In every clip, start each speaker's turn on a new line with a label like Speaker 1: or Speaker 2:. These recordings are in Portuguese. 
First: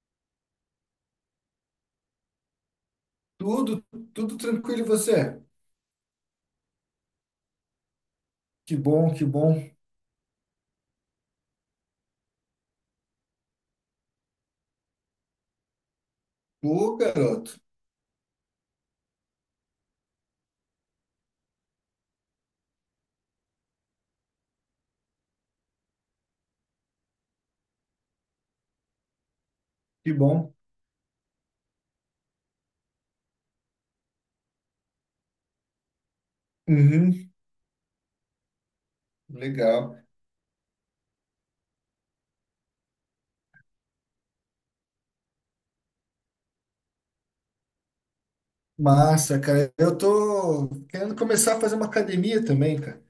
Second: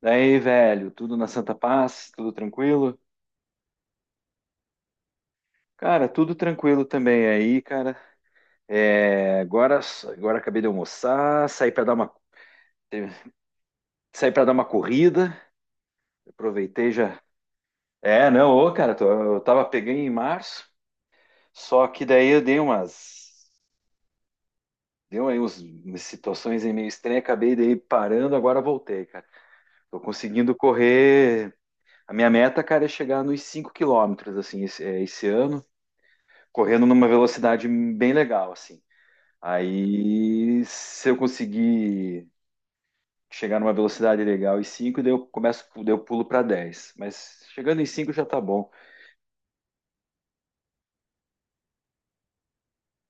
Speaker 1: Daí, velho, tudo na Santa Paz, tudo tranquilo?
Speaker 2: Tudo, tudo tranquilo e você?
Speaker 1: Cara, tudo tranquilo também aí, cara.
Speaker 2: Que bom, que
Speaker 1: É,
Speaker 2: bom.
Speaker 1: agora, agora acabei de almoçar, saí para dar uma corrida, aproveitei
Speaker 2: Pô,
Speaker 1: já.
Speaker 2: garoto,
Speaker 1: É, não, ô, cara, eu tava pegando em março, só que daí eu dei umas, deu aí umas situações aí meio estranhas, acabei daí parando, agora voltei, cara. Tô
Speaker 2: que
Speaker 1: conseguindo
Speaker 2: bom.
Speaker 1: correr. A minha meta, cara, é chegar nos 5 km, assim, esse ano. Correndo numa
Speaker 2: Uhum,
Speaker 1: velocidade bem legal, assim.
Speaker 2: legal.
Speaker 1: Aí, se eu conseguir chegar numa velocidade legal em 5, daí eu pulo para 10. Mas chegando em 5 já tá bom.
Speaker 2: Massa, cara. Eu tô querendo começar a fazer uma academia também, cara,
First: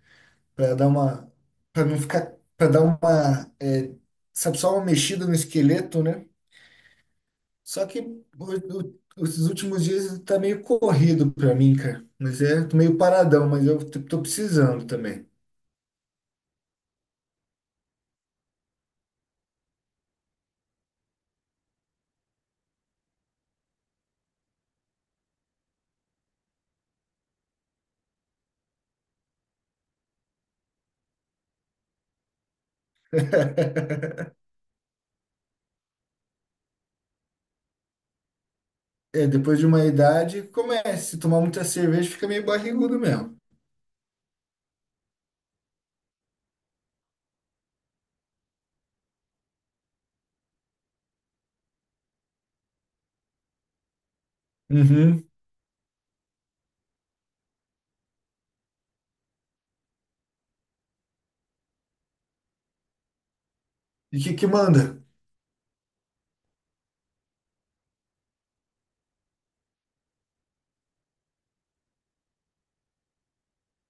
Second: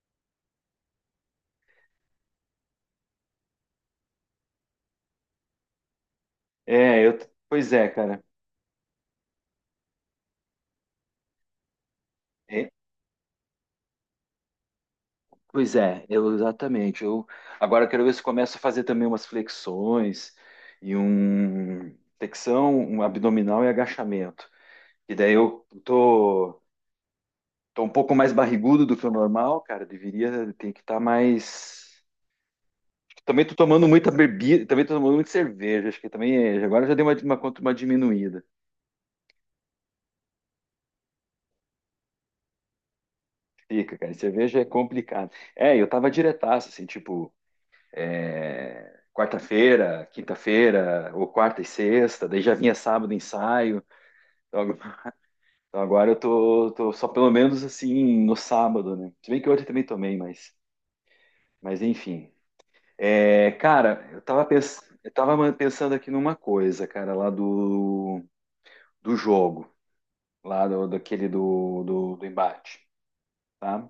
Speaker 2: para dar uma, para não ficar, para dar uma, sabe, só uma mexida no esqueleto, né?
Speaker 1: É, eu, pois
Speaker 2: Só
Speaker 1: é,
Speaker 2: que
Speaker 1: cara.
Speaker 2: os últimos dias tá meio corrido pra mim, cara. Mas é,
Speaker 1: É,
Speaker 2: tô meio paradão, mas eu tô precisando também.
Speaker 1: pois é, exatamente. Eu quero ver se eu começo a fazer também umas flexões e um flexão, um abdominal e agachamento. E daí eu tô, tô um pouco mais barrigudo do que o normal, cara. Deveria, tem que estar mais. Também tô tomando muita bebida, também tô tomando muita cerveja, acho que agora já deu uma diminuída.
Speaker 2: É, depois de uma idade, começa. Se tomar muita cerveja, fica meio barrigudo mesmo.
Speaker 1: Fica, cara, cerveja é complicado. Eu tava diretaço, assim, tipo, quarta-feira, quinta-feira, ou quarta e sexta, daí já vinha sábado ensaio. Então ag-
Speaker 2: Uhum.
Speaker 1: então agora eu tô, tô só pelo menos assim no sábado, né? Se bem que ontem também tomei, mas enfim. É, cara,
Speaker 2: E o que que manda?
Speaker 1: eu tava pensando aqui numa coisa, cara, do jogo. Lá do, daquele do, do, do embate, tá?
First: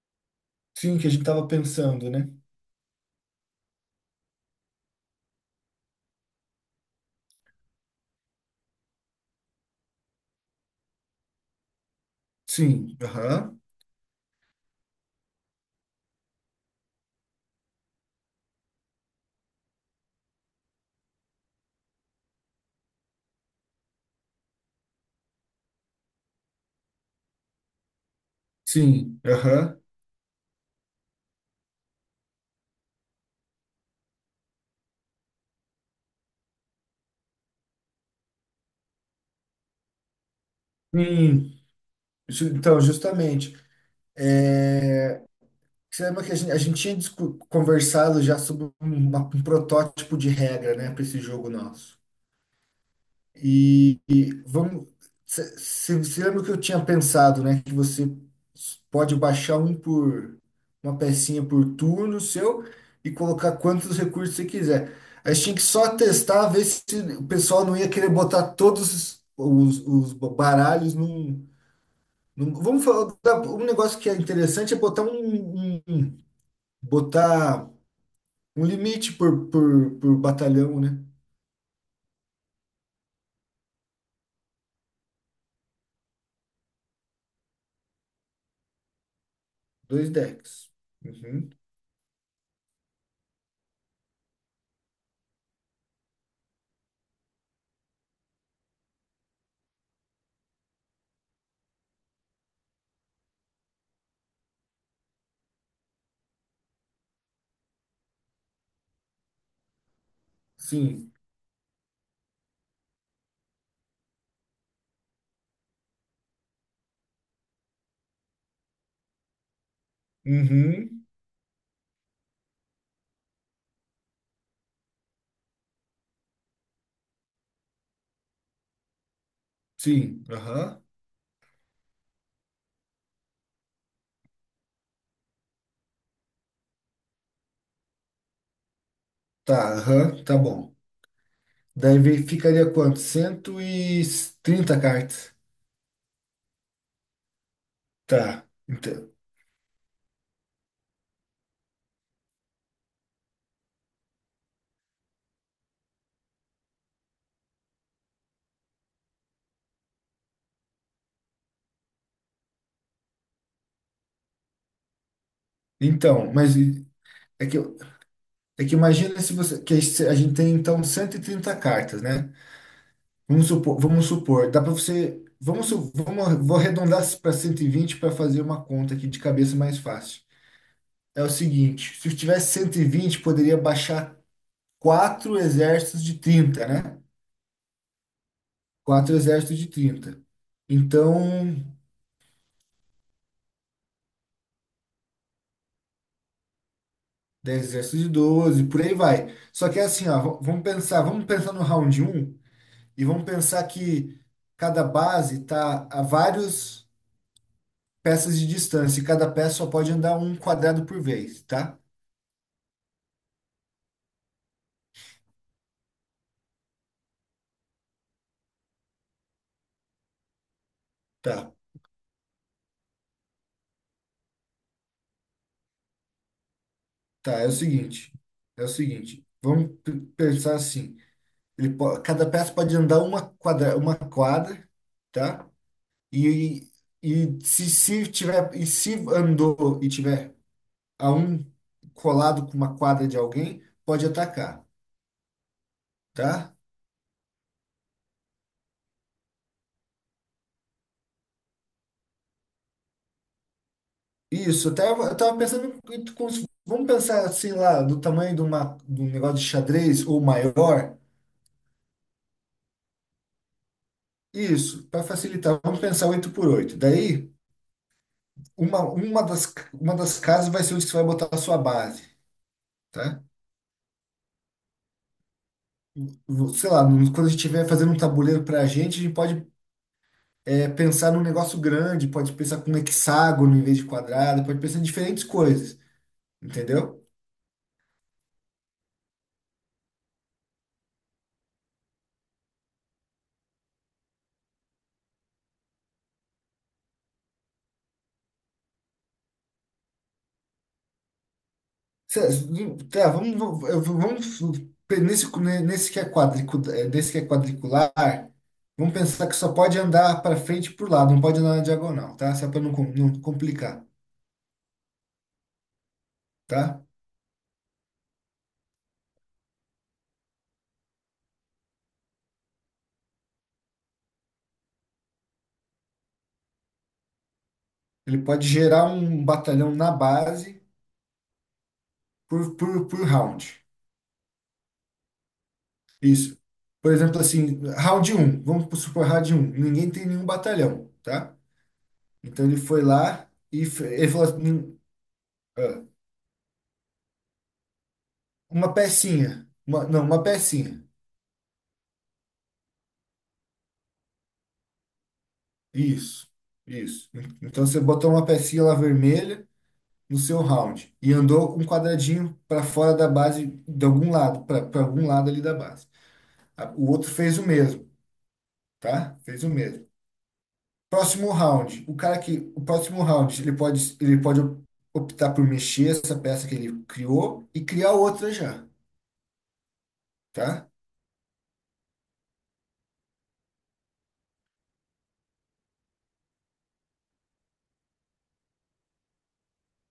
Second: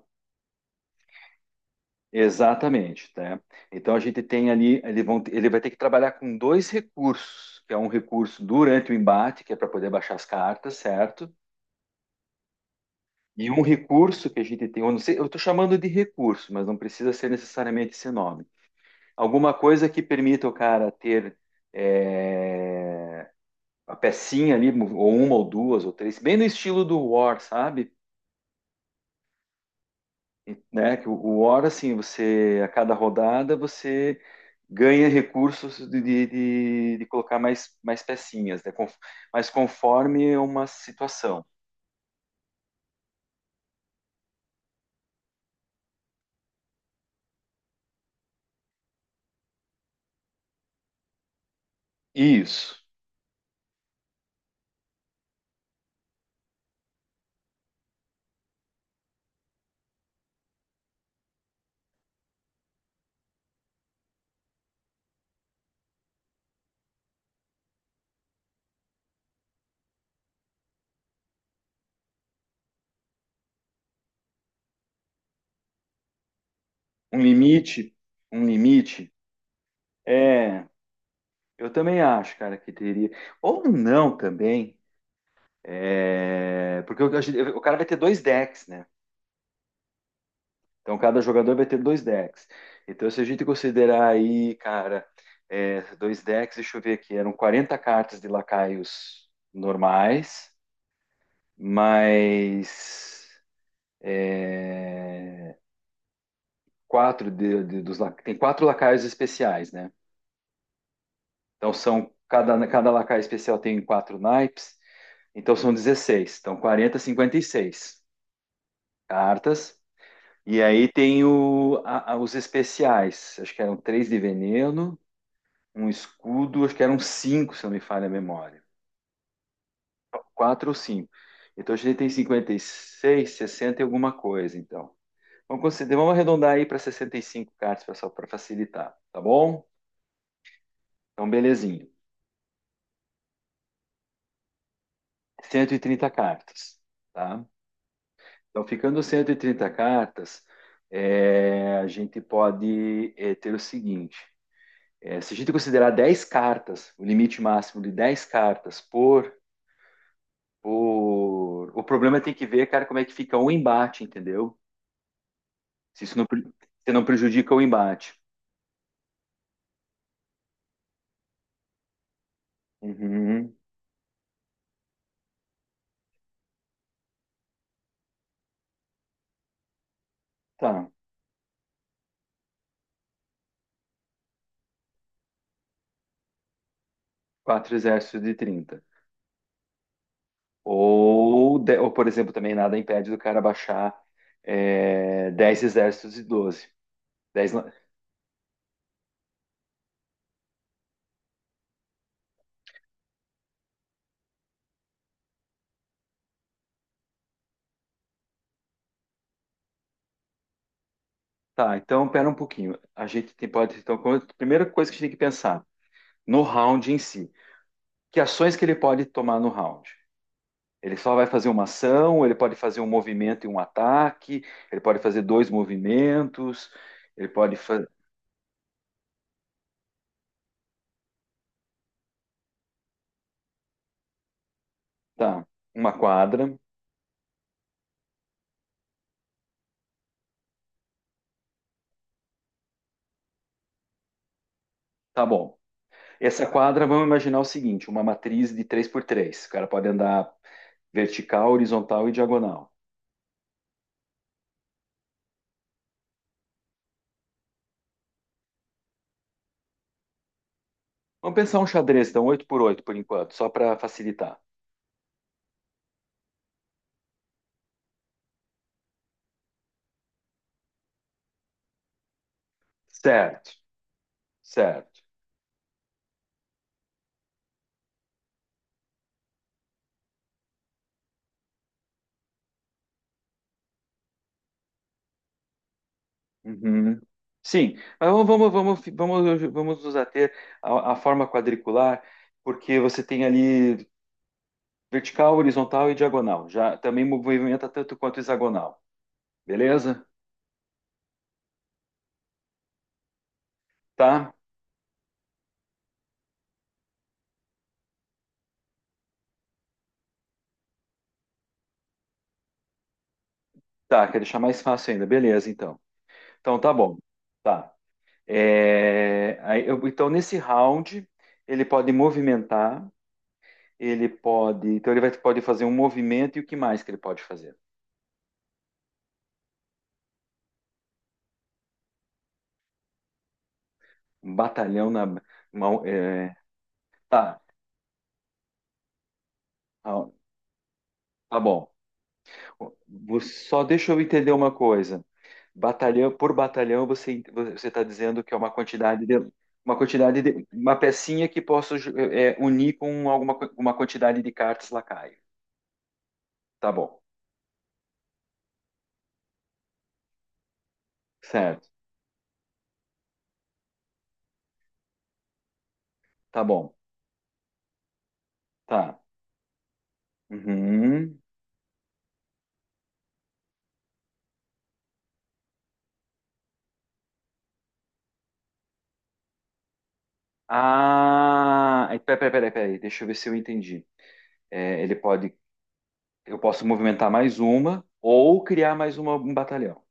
Speaker 2: Sim, que a gente tava pensando, né?
Speaker 1: Exatamente, tá? Então a gente tem ali, ele vai ter que trabalhar com dois recursos, que é um recurso durante o embate, que é para poder baixar as cartas, certo?
Speaker 2: Sim,
Speaker 1: E
Speaker 2: aham.
Speaker 1: um recurso que a gente tem, eu não sei, eu estou chamando de recurso, mas não precisa ser necessariamente esse nome. Alguma coisa que permita o cara ter é, a pecinha ali, ou uma ou duas ou três, bem no estilo do War, sabe?
Speaker 2: Sim, aham.
Speaker 1: E, né, o War, assim, você, a cada rodada, você ganha recursos de colocar mais, mais pecinhas, mas conforme uma situação.
Speaker 2: Sim. Então, justamente. Você lembra que a gente tinha conversado já sobre um protótipo de regra, né, para esse jogo nosso?
Speaker 1: Isso.
Speaker 2: E vamos. Você lembra que eu tinha pensado, né? Que você pode baixar um por uma pecinha por turno seu e colocar quantos recursos você quiser. A gente tinha que só testar, ver se o pessoal não ia querer botar todos os baralhos vamos falar. Um negócio que é interessante é botar um- um,
Speaker 1: Um
Speaker 2: botar
Speaker 1: limite, um
Speaker 2: um
Speaker 1: limite.
Speaker 2: limite por
Speaker 1: É,
Speaker 2: batalhão, né?
Speaker 1: eu também acho, cara, que teria. Ou não também, é, porque o cara vai ter dois decks, né?
Speaker 2: Dois decks.
Speaker 1: Então, cada
Speaker 2: Uhum.
Speaker 1: jogador vai ter dois decks. Então, se a gente considerar aí, cara, é, dois decks, deixa eu ver aqui, eram 40 cartas de lacaios normais, mais é, quatro tem 4 lacaios especiais, né?
Speaker 2: Sim.
Speaker 1: Então, são, cada, cada lacaio especial tem 4 naipes, então são 16. Então, 40, 56 cartas. E aí
Speaker 2: Uhum.
Speaker 1: tem os especiais, acho que eram três de veneno, um escudo, acho que eram cinco, se não me falha a memória.
Speaker 2: Sim,
Speaker 1: Quatro ou
Speaker 2: aham.
Speaker 1: cinco. Então a gente tem 56, 60 e alguma coisa, então. Considerar, vamos arredondar aí para 65 cartas, pessoal, para facilitar, tá bom?
Speaker 2: Tá, aham, tá bom.
Speaker 1: Então, belezinha.
Speaker 2: Daí ficaria quanto? 130 cartas.
Speaker 1: 130 cartas, tá?
Speaker 2: Tá.
Speaker 1: Então, ficando 130 cartas, é, a gente pode é, ter o seguinte: é, se a gente considerar 10 cartas, o limite máximo de 10 cartas por. O problema é tem que ver, cara, como é que fica o embate, entendeu? Se isso não, pre-
Speaker 2: Mas
Speaker 1: se não
Speaker 2: é
Speaker 1: prejudica
Speaker 2: que,
Speaker 1: o embate.
Speaker 2: é que imagina se você. Que a gente tem então 130 cartas, né?
Speaker 1: Uhum,
Speaker 2: Vamos supor, dá para você. Vou arredondar para 120 para fazer uma conta aqui de cabeça mais fácil.
Speaker 1: tá.
Speaker 2: É o seguinte, se eu tivesse 120 poderia baixar quatro exércitos de 30, né?
Speaker 1: Quatro exércitos de 30.
Speaker 2: Quatro exércitos de trinta. Então,
Speaker 1: Ou, por exemplo, também nada impede do cara baixar é, 10 exércitos de 12, 10
Speaker 2: 10,
Speaker 1: lan-
Speaker 2: exércitos de 12, por aí vai. Só que é assim, ó, vamos pensar no round um e vamos pensar que cada base tá a vários peças de distância e cada peça só pode andar um quadrado por vez,
Speaker 1: tá,
Speaker 2: tá?
Speaker 1: então pera um pouquinho. A gente tem- pode. Então, primeira coisa que a gente tem que pensar no round em si. Que ações que ele pode tomar no round? Ele só vai fazer
Speaker 2: Tá,
Speaker 1: uma ação, ele pode fazer um movimento e um ataque, ele pode fazer dois movimentos, ele
Speaker 2: tá, é o
Speaker 1: pode fazer.
Speaker 2: seguinte, vamos pensar assim, cada peça pode andar uma quadra,
Speaker 1: Tá,
Speaker 2: tá?
Speaker 1: uma quadra.
Speaker 2: E, e se tiver, e se andou e tiver a um colado com uma quadra de alguém pode atacar,
Speaker 1: Tá bom. Essa
Speaker 2: tá?
Speaker 1: quadra, vamos imaginar o seguinte: uma matriz de três por três. O cara pode andar vertical, horizontal e diagonal.
Speaker 2: Isso, até eu estava pensando, em como vamos pensar assim lá, do tamanho de um negócio de xadrez ou maior.
Speaker 1: Vamos pensar um xadrez, então, oito por oito por enquanto, só para facilitar.
Speaker 2: Isso, para facilitar, vamos pensar 8 por 8. Daí, uma das casas vai ser onde você vai botar a sua base, tá?
Speaker 1: Certo, certo.
Speaker 2: Sei lá, quando a gente estiver fazendo um tabuleiro para a gente pode pensar num negócio grande, pode pensar com hexágono em vez de quadrado, pode pensar em diferentes coisas,
Speaker 1: Uhum.
Speaker 2: entendeu?
Speaker 1: Sim, mas vamos nos ater à, à forma quadricular, porque você tem ali vertical, horizontal e diagonal. Já também movimenta tanto quanto hexagonal. Beleza?
Speaker 2: Cê- Tá, eu vamos
Speaker 1: Tá?
Speaker 2: nesse, nesse que é quadricu, desse que é quadricular, vamos pensar que só pode andar para frente e para lado, não pode andar na diagonal, tá? Só para não complicar,
Speaker 1: Tá, quer deixar mais fácil ainda. Beleza, então. Então tá
Speaker 2: tá?
Speaker 1: bom. Tá. É, então, nesse round, ele pode movimentar, ele pode. Então, pode fazer um movimento e o que mais que ele pode fazer?
Speaker 2: Ele pode gerar um batalhão na base por round.
Speaker 1: Um batalhão na mão. É,
Speaker 2: Isso. Por exemplo,
Speaker 1: tá.
Speaker 2: assim, round um vamos supor round um ninguém tem
Speaker 1: Tá
Speaker 2: nenhum batalhão, tá?
Speaker 1: tá bom.
Speaker 2: Então ele foi lá
Speaker 1: Você, só
Speaker 2: e
Speaker 1: deixa eu
Speaker 2: ele falou
Speaker 1: entender
Speaker 2: assim,
Speaker 1: uma coisa.
Speaker 2: Ah,
Speaker 1: Batalhão por batalhão, você está dizendo que é uma
Speaker 2: uma
Speaker 1: quantidade de
Speaker 2: pecinha, não, uma
Speaker 1: uma
Speaker 2: pecinha.
Speaker 1: pecinha que unir com uma quantidade de cartas lacaio.
Speaker 2: Isso,
Speaker 1: Tá bom,
Speaker 2: isso. Então você botou uma pecinha lá vermelha no seu round e andou um
Speaker 1: certo?
Speaker 2: quadradinho para fora da base para algum lado ali da base.
Speaker 1: Tá bom,
Speaker 2: O outro fez o mesmo,
Speaker 1: tá.
Speaker 2: tá? Fez o mesmo.
Speaker 1: Uhum.
Speaker 2: Próximo round, o cara que o próximo round ele pode optar por mexer essa peça que ele criou e criar outra já, tá?
Speaker 1: Ah, é, peraí, deixa eu ver se eu entendi. É, ele pode, eu posso movimentar mais uma ou criar mais uma, um batalhão.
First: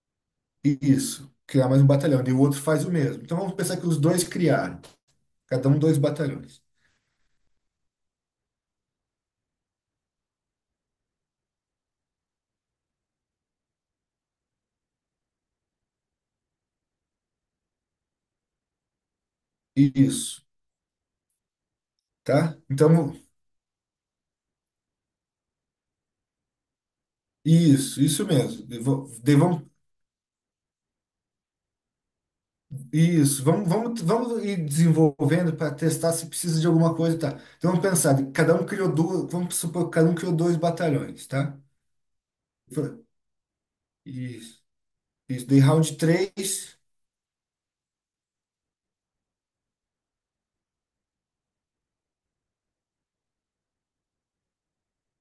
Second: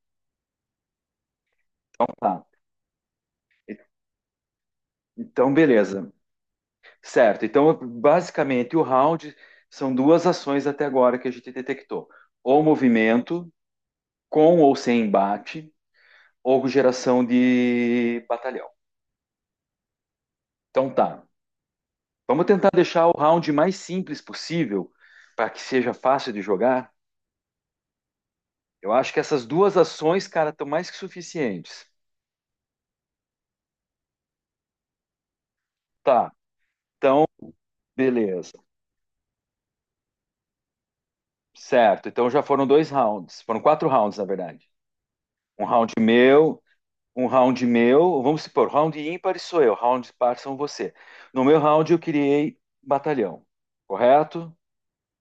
Speaker 2: E isso, criar mais um batalhão. E o
Speaker 1: Tá.
Speaker 2: outro faz o mesmo. Então vamos pensar que os dois criaram,
Speaker 1: Então,
Speaker 2: cada um dois
Speaker 1: beleza.
Speaker 2: batalhões.
Speaker 1: Certo, então basicamente o round são duas ações até agora que a gente detectou: ou movimento, com ou sem embate, ou geração de batalhão.
Speaker 2: Isso,
Speaker 1: Então tá, vamos
Speaker 2: tá?
Speaker 1: tentar
Speaker 2: Então
Speaker 1: deixar o round mais simples possível para que seja fácil de jogar.
Speaker 2: isso mesmo. E
Speaker 1: Eu
Speaker 2: vo-
Speaker 1: acho que
Speaker 2: de-
Speaker 1: essas
Speaker 2: Vamos,
Speaker 1: duas ações, cara, estão mais que suficientes.
Speaker 2: isso, vamos, vamos, vamos ir desenvolvendo para testar se
Speaker 1: Tá,
Speaker 2: precisa de alguma coisa, tá? Então vamos pensar, cada
Speaker 1: beleza.
Speaker 2: um criou duas, vamos supor que cada um criou dois batalhões, tá?
Speaker 1: Certo, então já foram dois
Speaker 2: Fa-
Speaker 1: rounds, foram quatro rounds na
Speaker 2: Isso,
Speaker 1: verdade.
Speaker 2: isso, daí
Speaker 1: Um round
Speaker 2: round
Speaker 1: meu,
Speaker 2: três
Speaker 1: Um round meu, vamos supor, round ímpar sou eu, round par são você. No meu round eu criei batalhão, correto?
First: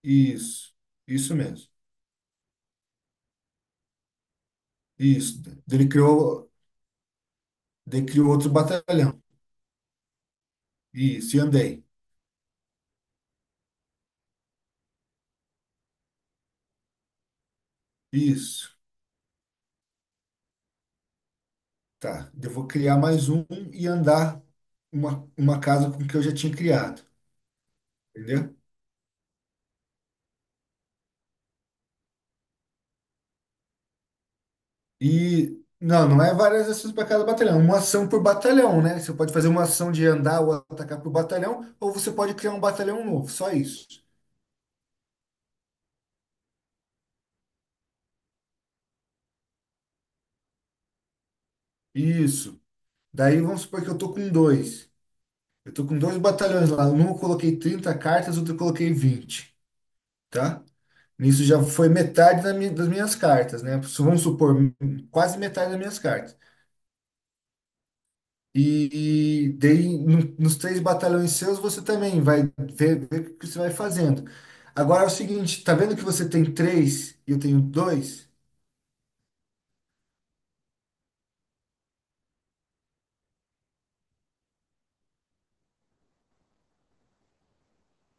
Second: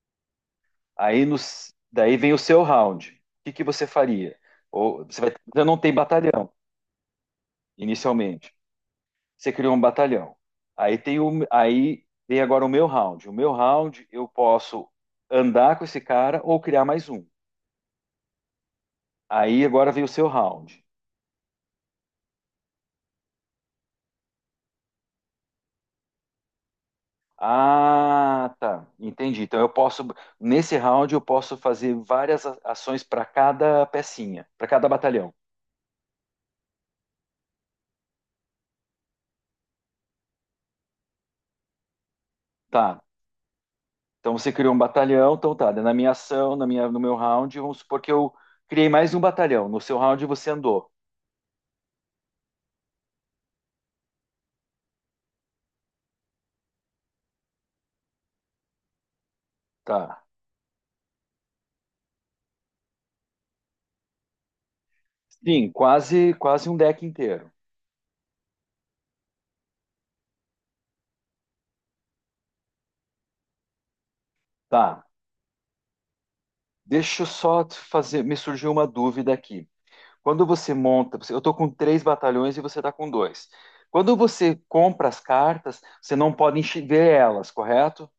Speaker 2: isso, isso mesmo.
Speaker 1: Daí vem o seu round. O que que você faria?
Speaker 2: Isso,
Speaker 1: Você não tem batalhão
Speaker 2: daí criou outro
Speaker 1: inicialmente.
Speaker 2: batalhão.
Speaker 1: Você criou um batalhão.
Speaker 2: Isso, e andei.
Speaker 1: Aí vem agora o meu round. O meu round eu posso andar com esse cara ou criar mais um.
Speaker 2: Isso,
Speaker 1: Aí agora vem o seu round.
Speaker 2: tá. Eu vou criar mais um e andar uma casa com o que eu já tinha criado,
Speaker 1: Ah,
Speaker 2: entendeu?
Speaker 1: tá. Entendi. Então eu posso, nesse round, eu posso fazer várias ações para cada pecinha, para cada batalhão.
Speaker 2: E não, não é várias ações para cada batalhão, é uma ação por batalhão, né? Você pode fazer uma ação de andar ou atacar por batalhão, ou você pode criar um
Speaker 1: Tá.
Speaker 2: batalhão novo, só isso.
Speaker 1: Então você criou um batalhão, então tá. Na minha ação, na minha, no meu round, vamos supor que eu criei mais um batalhão. No seu round você andou.
Speaker 2: Isso. Daí vamos supor que eu tô com dois. Eu tô com dois batalhões lá. Um eu coloquei 30 cartas, outro eu coloquei 20,
Speaker 1: Tá.
Speaker 2: tá? Nisso já foi metade da das minhas cartas, né? Vamos supor, quase
Speaker 1: Sim,
Speaker 2: metade das minhas
Speaker 1: quase,
Speaker 2: cartas.
Speaker 1: quase um deck inteiro.
Speaker 2: E daí, nos três batalhões seus, você também vai ver o que você vai fazendo. Agora
Speaker 1: Tá.
Speaker 2: é o seguinte, tá vendo que você tem três
Speaker 1: Deixa eu
Speaker 2: e eu tenho
Speaker 1: só te fazer,
Speaker 2: dois?
Speaker 1: me surgiu uma dúvida aqui. Quando você monta, eu estou com três batalhões e você está com dois. Quando você compra as cartas, você não pode ver elas, correto?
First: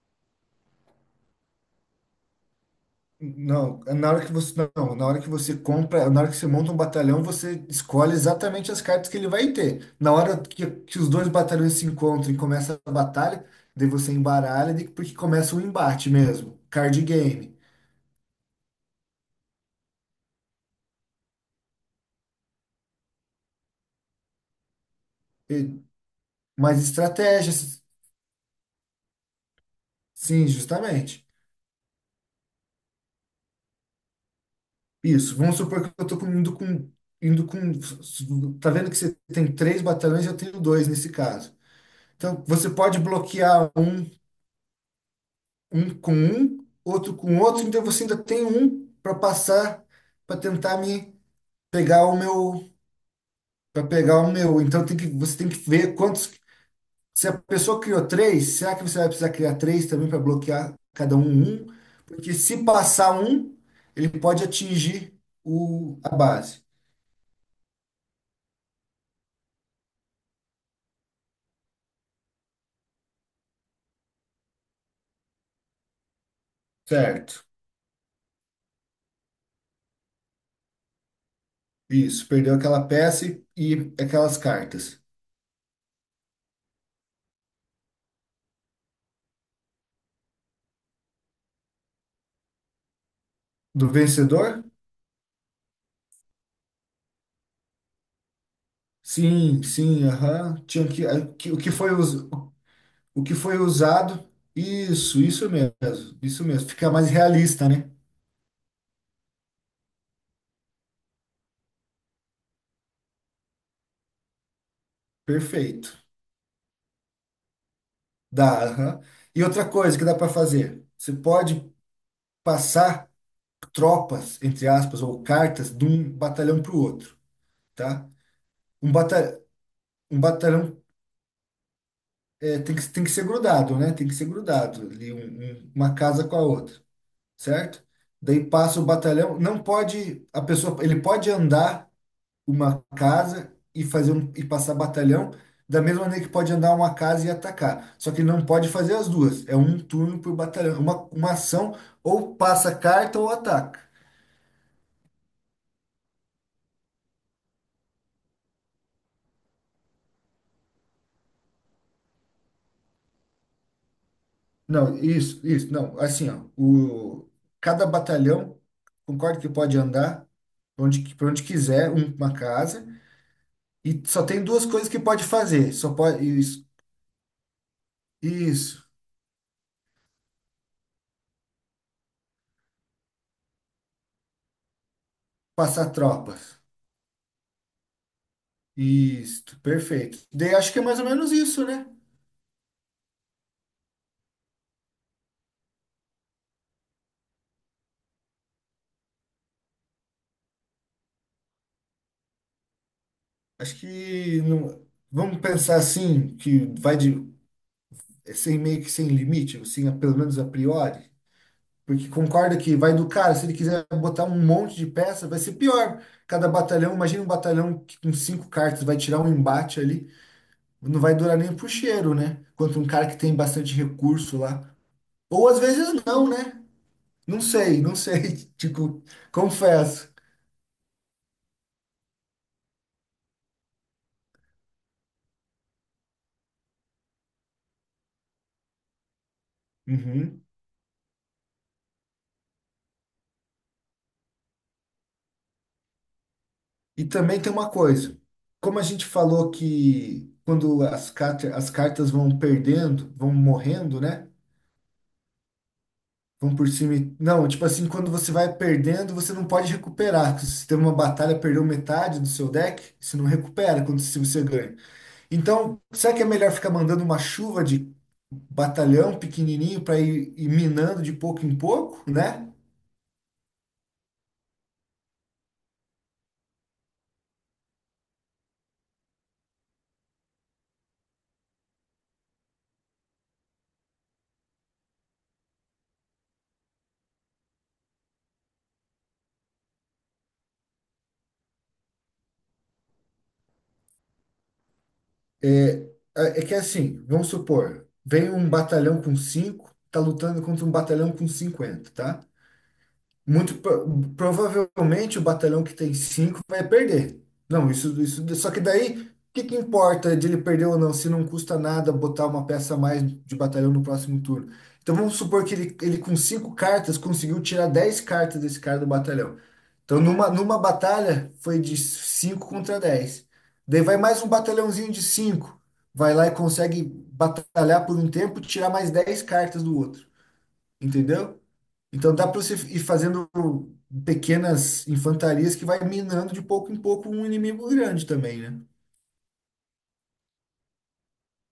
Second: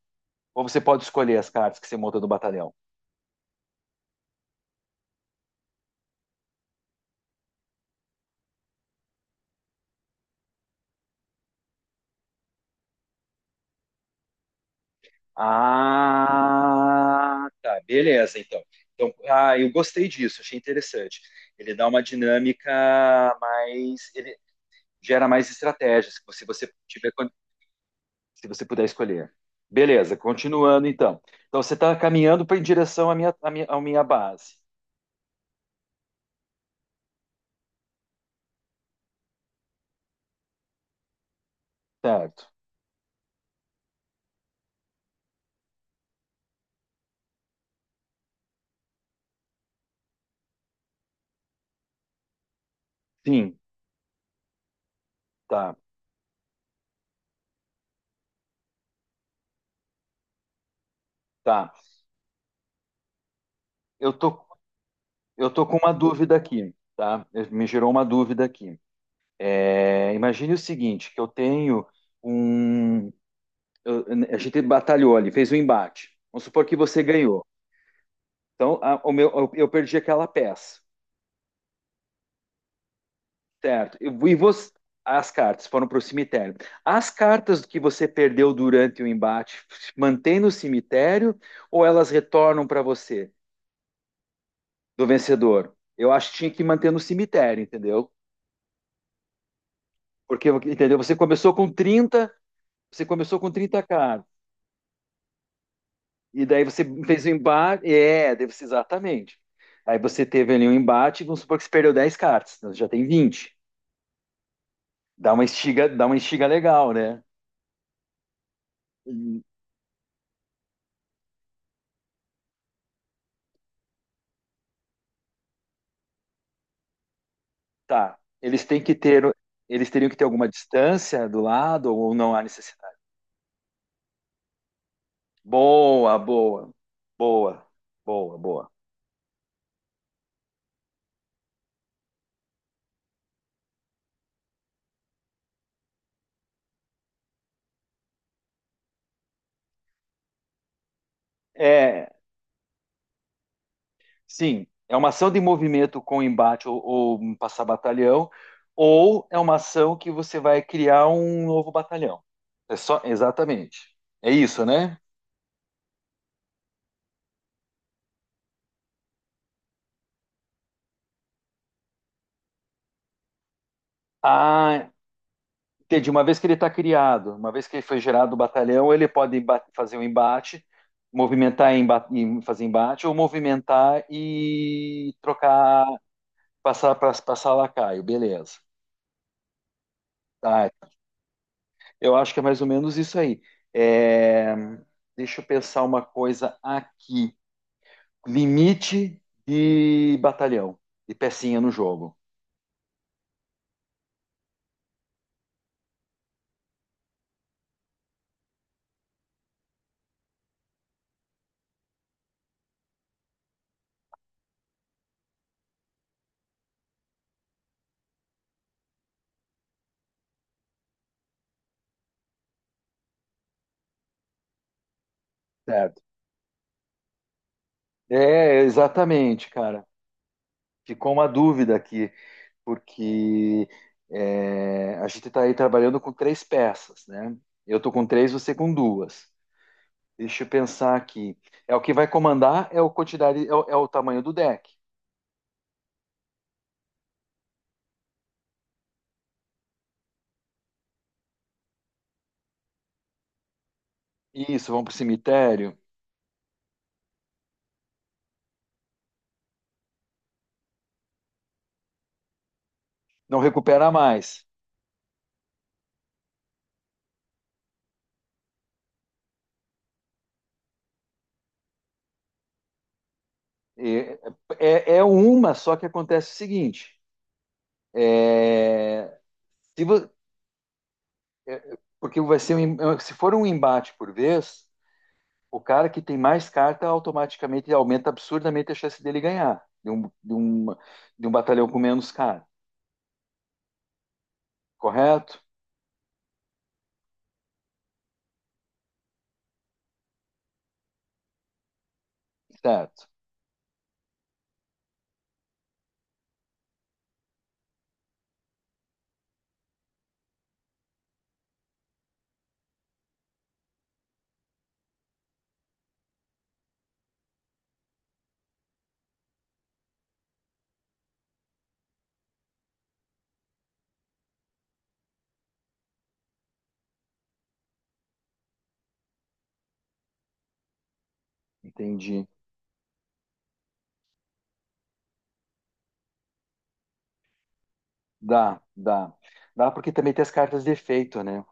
Speaker 1: Ou você pode escolher as cartas que você monta do batalhão?
Speaker 2: Não, na hora que você não, na hora que você compra, na hora que você monta um batalhão, você escolhe exatamente as cartas que ele vai ter. Na hora que os dois batalhões se encontram e começa a batalha, daí você embaralha, porque começa o embate mesmo, card
Speaker 1: Ah,
Speaker 2: game.
Speaker 1: tá, beleza, então. Então, ah, eu gostei disso, achei interessante. Ele dá uma dinâmica mais, ele gera mais
Speaker 2: E-
Speaker 1: estratégias, se você
Speaker 2: Mas
Speaker 1: tiver,
Speaker 2: estratégias,
Speaker 1: se você puder escolher. Beleza,
Speaker 2: sim,
Speaker 1: continuando então.
Speaker 2: justamente.
Speaker 1: Então você está caminhando em direção à minha base,
Speaker 2: Isso, vamos supor que eu estou indo com. Tá vendo que você tem três batalhões, eu tenho dois nesse caso. Então
Speaker 1: certo?
Speaker 2: você pode bloquear um, um com um, outro com outro, então você ainda tem um para passar para tentar me pegar o meu,
Speaker 1: Sim.
Speaker 2: para pegar o meu. Então você tem que
Speaker 1: Tá,
Speaker 2: ver quantos. Se a pessoa criou três, será que você vai precisar criar três também para bloquear cada um um?
Speaker 1: tá.
Speaker 2: Porque se passar um, ele
Speaker 1: Eu tô,
Speaker 2: pode atingir
Speaker 1: eu tô com uma
Speaker 2: a
Speaker 1: dúvida
Speaker 2: base.
Speaker 1: aqui, tá? Me gerou uma dúvida aqui. É, imagine o seguinte, que eu tenho um... eu- a gente batalhou ali, fez um embate. Vamos supor que você
Speaker 2: Certo.
Speaker 1: ganhou. Então, eu perdi aquela peça,
Speaker 2: Isso, perdeu aquela peça e
Speaker 1: certo? E
Speaker 2: aquelas
Speaker 1: você,
Speaker 2: cartas.
Speaker 1: as cartas foram para o cemitério. As cartas que você perdeu durante o embate, mantém no cemitério ou elas retornam para você,
Speaker 2: Do vencedor?
Speaker 1: do vencedor? Eu acho que tinha que manter no cemitério, entendeu?
Speaker 2: Sim, sim,
Speaker 1: Porque,
Speaker 2: aham. Tinha
Speaker 1: entendeu?
Speaker 2: que,
Speaker 1: Você
Speaker 2: o que
Speaker 1: começou com
Speaker 2: foi
Speaker 1: 30K
Speaker 2: usado? Isso mesmo. Isso
Speaker 1: e daí
Speaker 2: mesmo.
Speaker 1: você
Speaker 2: Fica mais
Speaker 1: fez o
Speaker 2: realista,
Speaker 1: embate,
Speaker 2: né?
Speaker 1: é, deve ser exatamente. Aí você teve ali um embate, vamos supor que você perdeu 10 cartas, então você já tem 20.
Speaker 2: Perfeito.
Speaker 1: Dá uma estiga legal, né?
Speaker 2: Dá, aham.
Speaker 1: E,
Speaker 2: E outra coisa que dá para fazer, você pode passar tropas, entre aspas, ou cartas de um batalhão para o outro, tá?
Speaker 1: tá. Eles têm
Speaker 2: Um
Speaker 1: que ter,
Speaker 2: bata
Speaker 1: eles teriam que
Speaker 2: um
Speaker 1: ter alguma
Speaker 2: batalhão
Speaker 1: distância do lado ou não há
Speaker 2: tem que,
Speaker 1: necessidade.
Speaker 2: tem que ser grudado, né? Tem que ser grudado ali, uma
Speaker 1: Boa,
Speaker 2: casa com a
Speaker 1: boa,
Speaker 2: outra.
Speaker 1: boa,
Speaker 2: Certo?
Speaker 1: boa,
Speaker 2: Daí
Speaker 1: boa.
Speaker 2: passa o batalhão, não pode, a pessoa, ele pode andar uma casa e e passar batalhão, da mesma maneira que pode andar uma casa e atacar. Só que ele não pode fazer as duas, é um turno por batalhão, uma ação
Speaker 1: É,
Speaker 2: ou passa carta ou ataca.
Speaker 1: sim, é uma ação de movimento com embate ou um passar batalhão, ou é uma ação que você vai criar um novo batalhão. É só, exatamente. É isso,
Speaker 2: Não,
Speaker 1: né?
Speaker 2: isso, não, assim, ó, o cada batalhão concordo que pode andar pra onde quiser, uma casa e só tem duas coisas
Speaker 1: Ah,
Speaker 2: que pode fazer, só
Speaker 1: entendi.
Speaker 2: pode
Speaker 1: Uma vez que ele
Speaker 2: isso,
Speaker 1: está criado, uma vez que ele foi gerado o
Speaker 2: isso,
Speaker 1: batalhão, ele pode fazer um embate, movimentar e fazer embate, ou movimentar e trocar,
Speaker 2: passar tropas.
Speaker 1: passar lacaio, beleza.
Speaker 2: Isto, perfeito. Daí
Speaker 1: Tá,
Speaker 2: acho que é mais ou menos isso, né?
Speaker 1: eu acho que é mais ou menos isso aí. É, deixa eu pensar uma coisa aqui. Limite de batalhão, de pecinha no jogo.
Speaker 2: Acho que vamos pensar assim, que vai de é sem meio que sem limite, assim, pelo menos a priori, porque concorda que vai do cara, se ele quiser botar um monte de peça, vai ser pior. Cada batalhão, imagina um batalhão que com cinco cartas vai tirar um embate ali, não vai durar nem pro cheiro, né? Quanto um cara que tem bastante recurso lá. Ou às vezes
Speaker 1: Certo.
Speaker 2: não, né? Não sei, não sei,
Speaker 1: É,
Speaker 2: tipo,
Speaker 1: exatamente, cara.
Speaker 2: confesso.
Speaker 1: Ficou uma dúvida aqui, porque é, a gente está aí trabalhando com três peças, né? Eu tô com três, você com duas. Deixa
Speaker 2: Uhum.
Speaker 1: eu pensar aqui. É o que vai comandar é o quantidade, é é o tamanho do deck.
Speaker 2: E também tem uma coisa, como a gente falou que quando as cartas vão perdendo, vão morrendo, né?
Speaker 1: Isso, vamos pro cemitério.
Speaker 2: Vão por cima. Não, tipo assim, quando você vai perdendo, você não pode recuperar. Se você teve uma batalha, perdeu metade do seu deck, você não
Speaker 1: Não
Speaker 2: recupera
Speaker 1: recupera
Speaker 2: quando se você
Speaker 1: mais.
Speaker 2: ganha. Então, será que é melhor ficar mandando uma chuva de batalhão pequenininho para ir minando de pouco em pouco, né?
Speaker 1: É, é uma, só que acontece o seguinte: é, se vo- é, porque vai ser um se for um embate por vez, o cara que tem mais carta automaticamente aumenta absurdamente a chance dele ganhar de um batalhão com menos cara, correto?
Speaker 2: É que é assim, vamos supor, vem um batalhão com 5 tá lutando contra um batalhão com 50, tá?
Speaker 1: Certo,
Speaker 2: Muito provavelmente o batalhão que tem cinco vai perder. Não, isso, isso. Só que daí, o que que importa de ele perder ou não, se não custa nada botar uma peça a mais de batalhão no próximo turno? Então vamos supor que ele, com cinco cartas conseguiu tirar 10 cartas desse cara do batalhão. Então numa batalha foi de cinco contra 10. Daí vai mais um batalhãozinho de cinco. Vai lá e consegue batalhar por um tempo, e tirar mais 10 cartas do outro, entendeu? Então
Speaker 1: entendi.
Speaker 2: dá para você ir fazendo pequenas infantarias que vai minando de pouco em pouco um inimigo grande também,
Speaker 1: Dá,
Speaker 2: né?
Speaker 1: dá. Dá porque também tem as cartas de efeito, né?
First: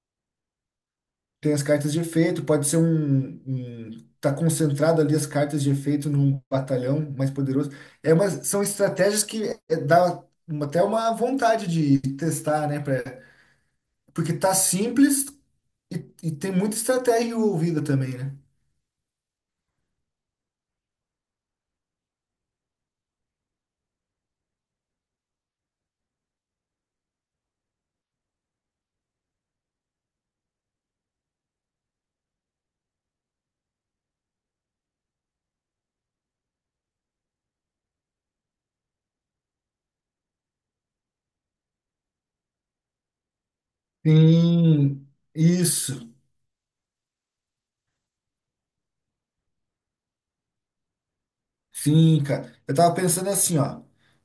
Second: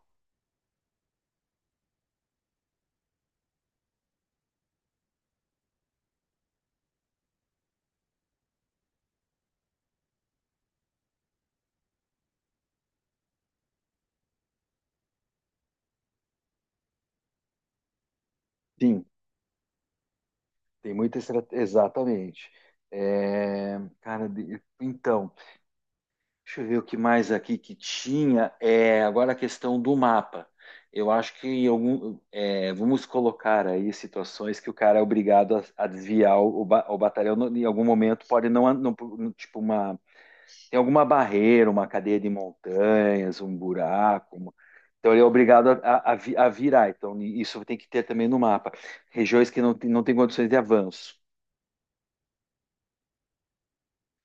Speaker 2: Tem as cartas de efeito, pode ser tá concentrado ali as cartas de efeito num batalhão mais poderoso. São estratégias que dá até uma vontade de testar, né? Porque tá simples e, e tem muita estratégia envolvida também, né?
Speaker 1: Sim, tem muita estratégia. Exatamente. Então. Deixa eu ver o que mais aqui que tinha. É, agora a questão do mapa. Eu acho que em algum, é, vamos colocar aí situações que o cara é obrigado a desviar o batalhão em algum momento. Pode não, não- tipo uma, tem alguma barreira, uma cadeia de montanhas, um buraco,
Speaker 2: Sim,
Speaker 1: então ele é obrigado a,
Speaker 2: isso.
Speaker 1: a virar. Então isso tem que ter também no mapa. Regiões que não, não tem condições de avanço.
Speaker 2: Sim, cara. Eu tava pensando assim, ó,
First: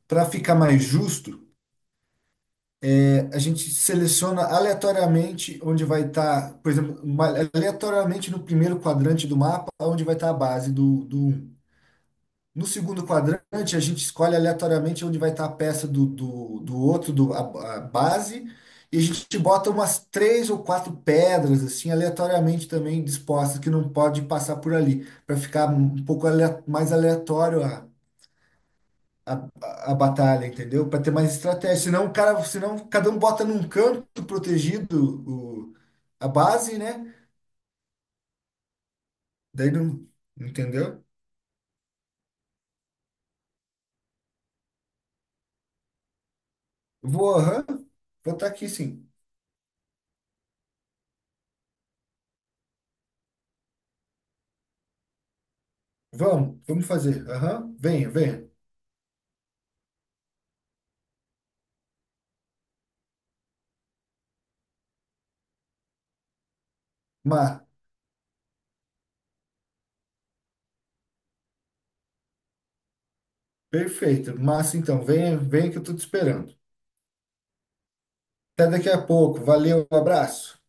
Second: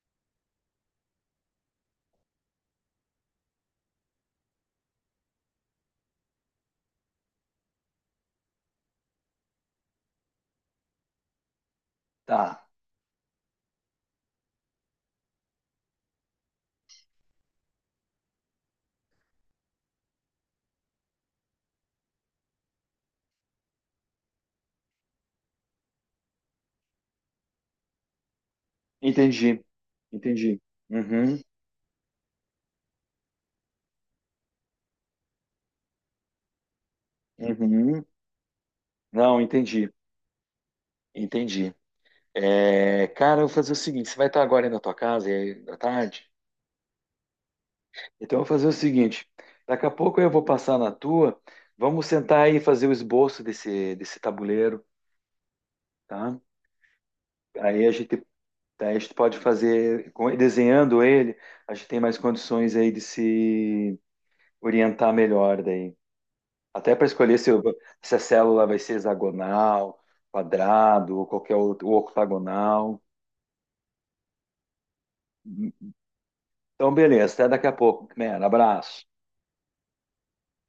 Speaker 2: para ficar mais justo, a gente seleciona aleatoriamente onde vai estar, por exemplo, aleatoriamente no primeiro quadrante do mapa, onde vai estar a base do 1.
Speaker 1: Tá,
Speaker 2: No segundo quadrante, a gente escolhe aleatoriamente onde vai estar a peça do outro, a base, e a gente bota umas três ou quatro pedras, assim, aleatoriamente também dispostas, que não pode passar por ali, para ficar um pouco mais aleatório a a,
Speaker 1: entendi,
Speaker 2: a batalha,
Speaker 1: entendi.
Speaker 2: entendeu? Para ter mais
Speaker 1: Uhum,
Speaker 2: estratégia. Senão cada um bota num canto protegido a base, né?
Speaker 1: uhum. Não,
Speaker 2: Daí
Speaker 1: entendi.
Speaker 2: não, entendeu?
Speaker 1: Entendi. É, cara, eu vou fazer o seguinte: você vai estar agora aí na tua casa, aí à tarde?
Speaker 2: Vou, aham, vou
Speaker 1: Então eu vou
Speaker 2: estar
Speaker 1: fazer
Speaker 2: aqui
Speaker 1: o
Speaker 2: sim.
Speaker 1: seguinte: daqui a pouco eu vou passar na tua, vamos sentar aí e fazer o esboço desse tabuleiro, tá?
Speaker 2: Vamos fazer. Aham,
Speaker 1: Aí a
Speaker 2: venha,
Speaker 1: gente,
Speaker 2: venha.
Speaker 1: aí a gente pode fazer, desenhando ele, a gente tem mais condições aí de se orientar melhor daí. Até para escolher
Speaker 2: Má,
Speaker 1: se a célula vai ser hexagonal, quadrado ou qualquer outro, ou octagonal.
Speaker 2: Perfeito. Massa, então, venha, venha que eu tô te esperando.
Speaker 1: Então, beleza, até daqui a pouco, man.
Speaker 2: Até daqui a
Speaker 1: Abraço.
Speaker 2: pouco. Valeu, um abraço.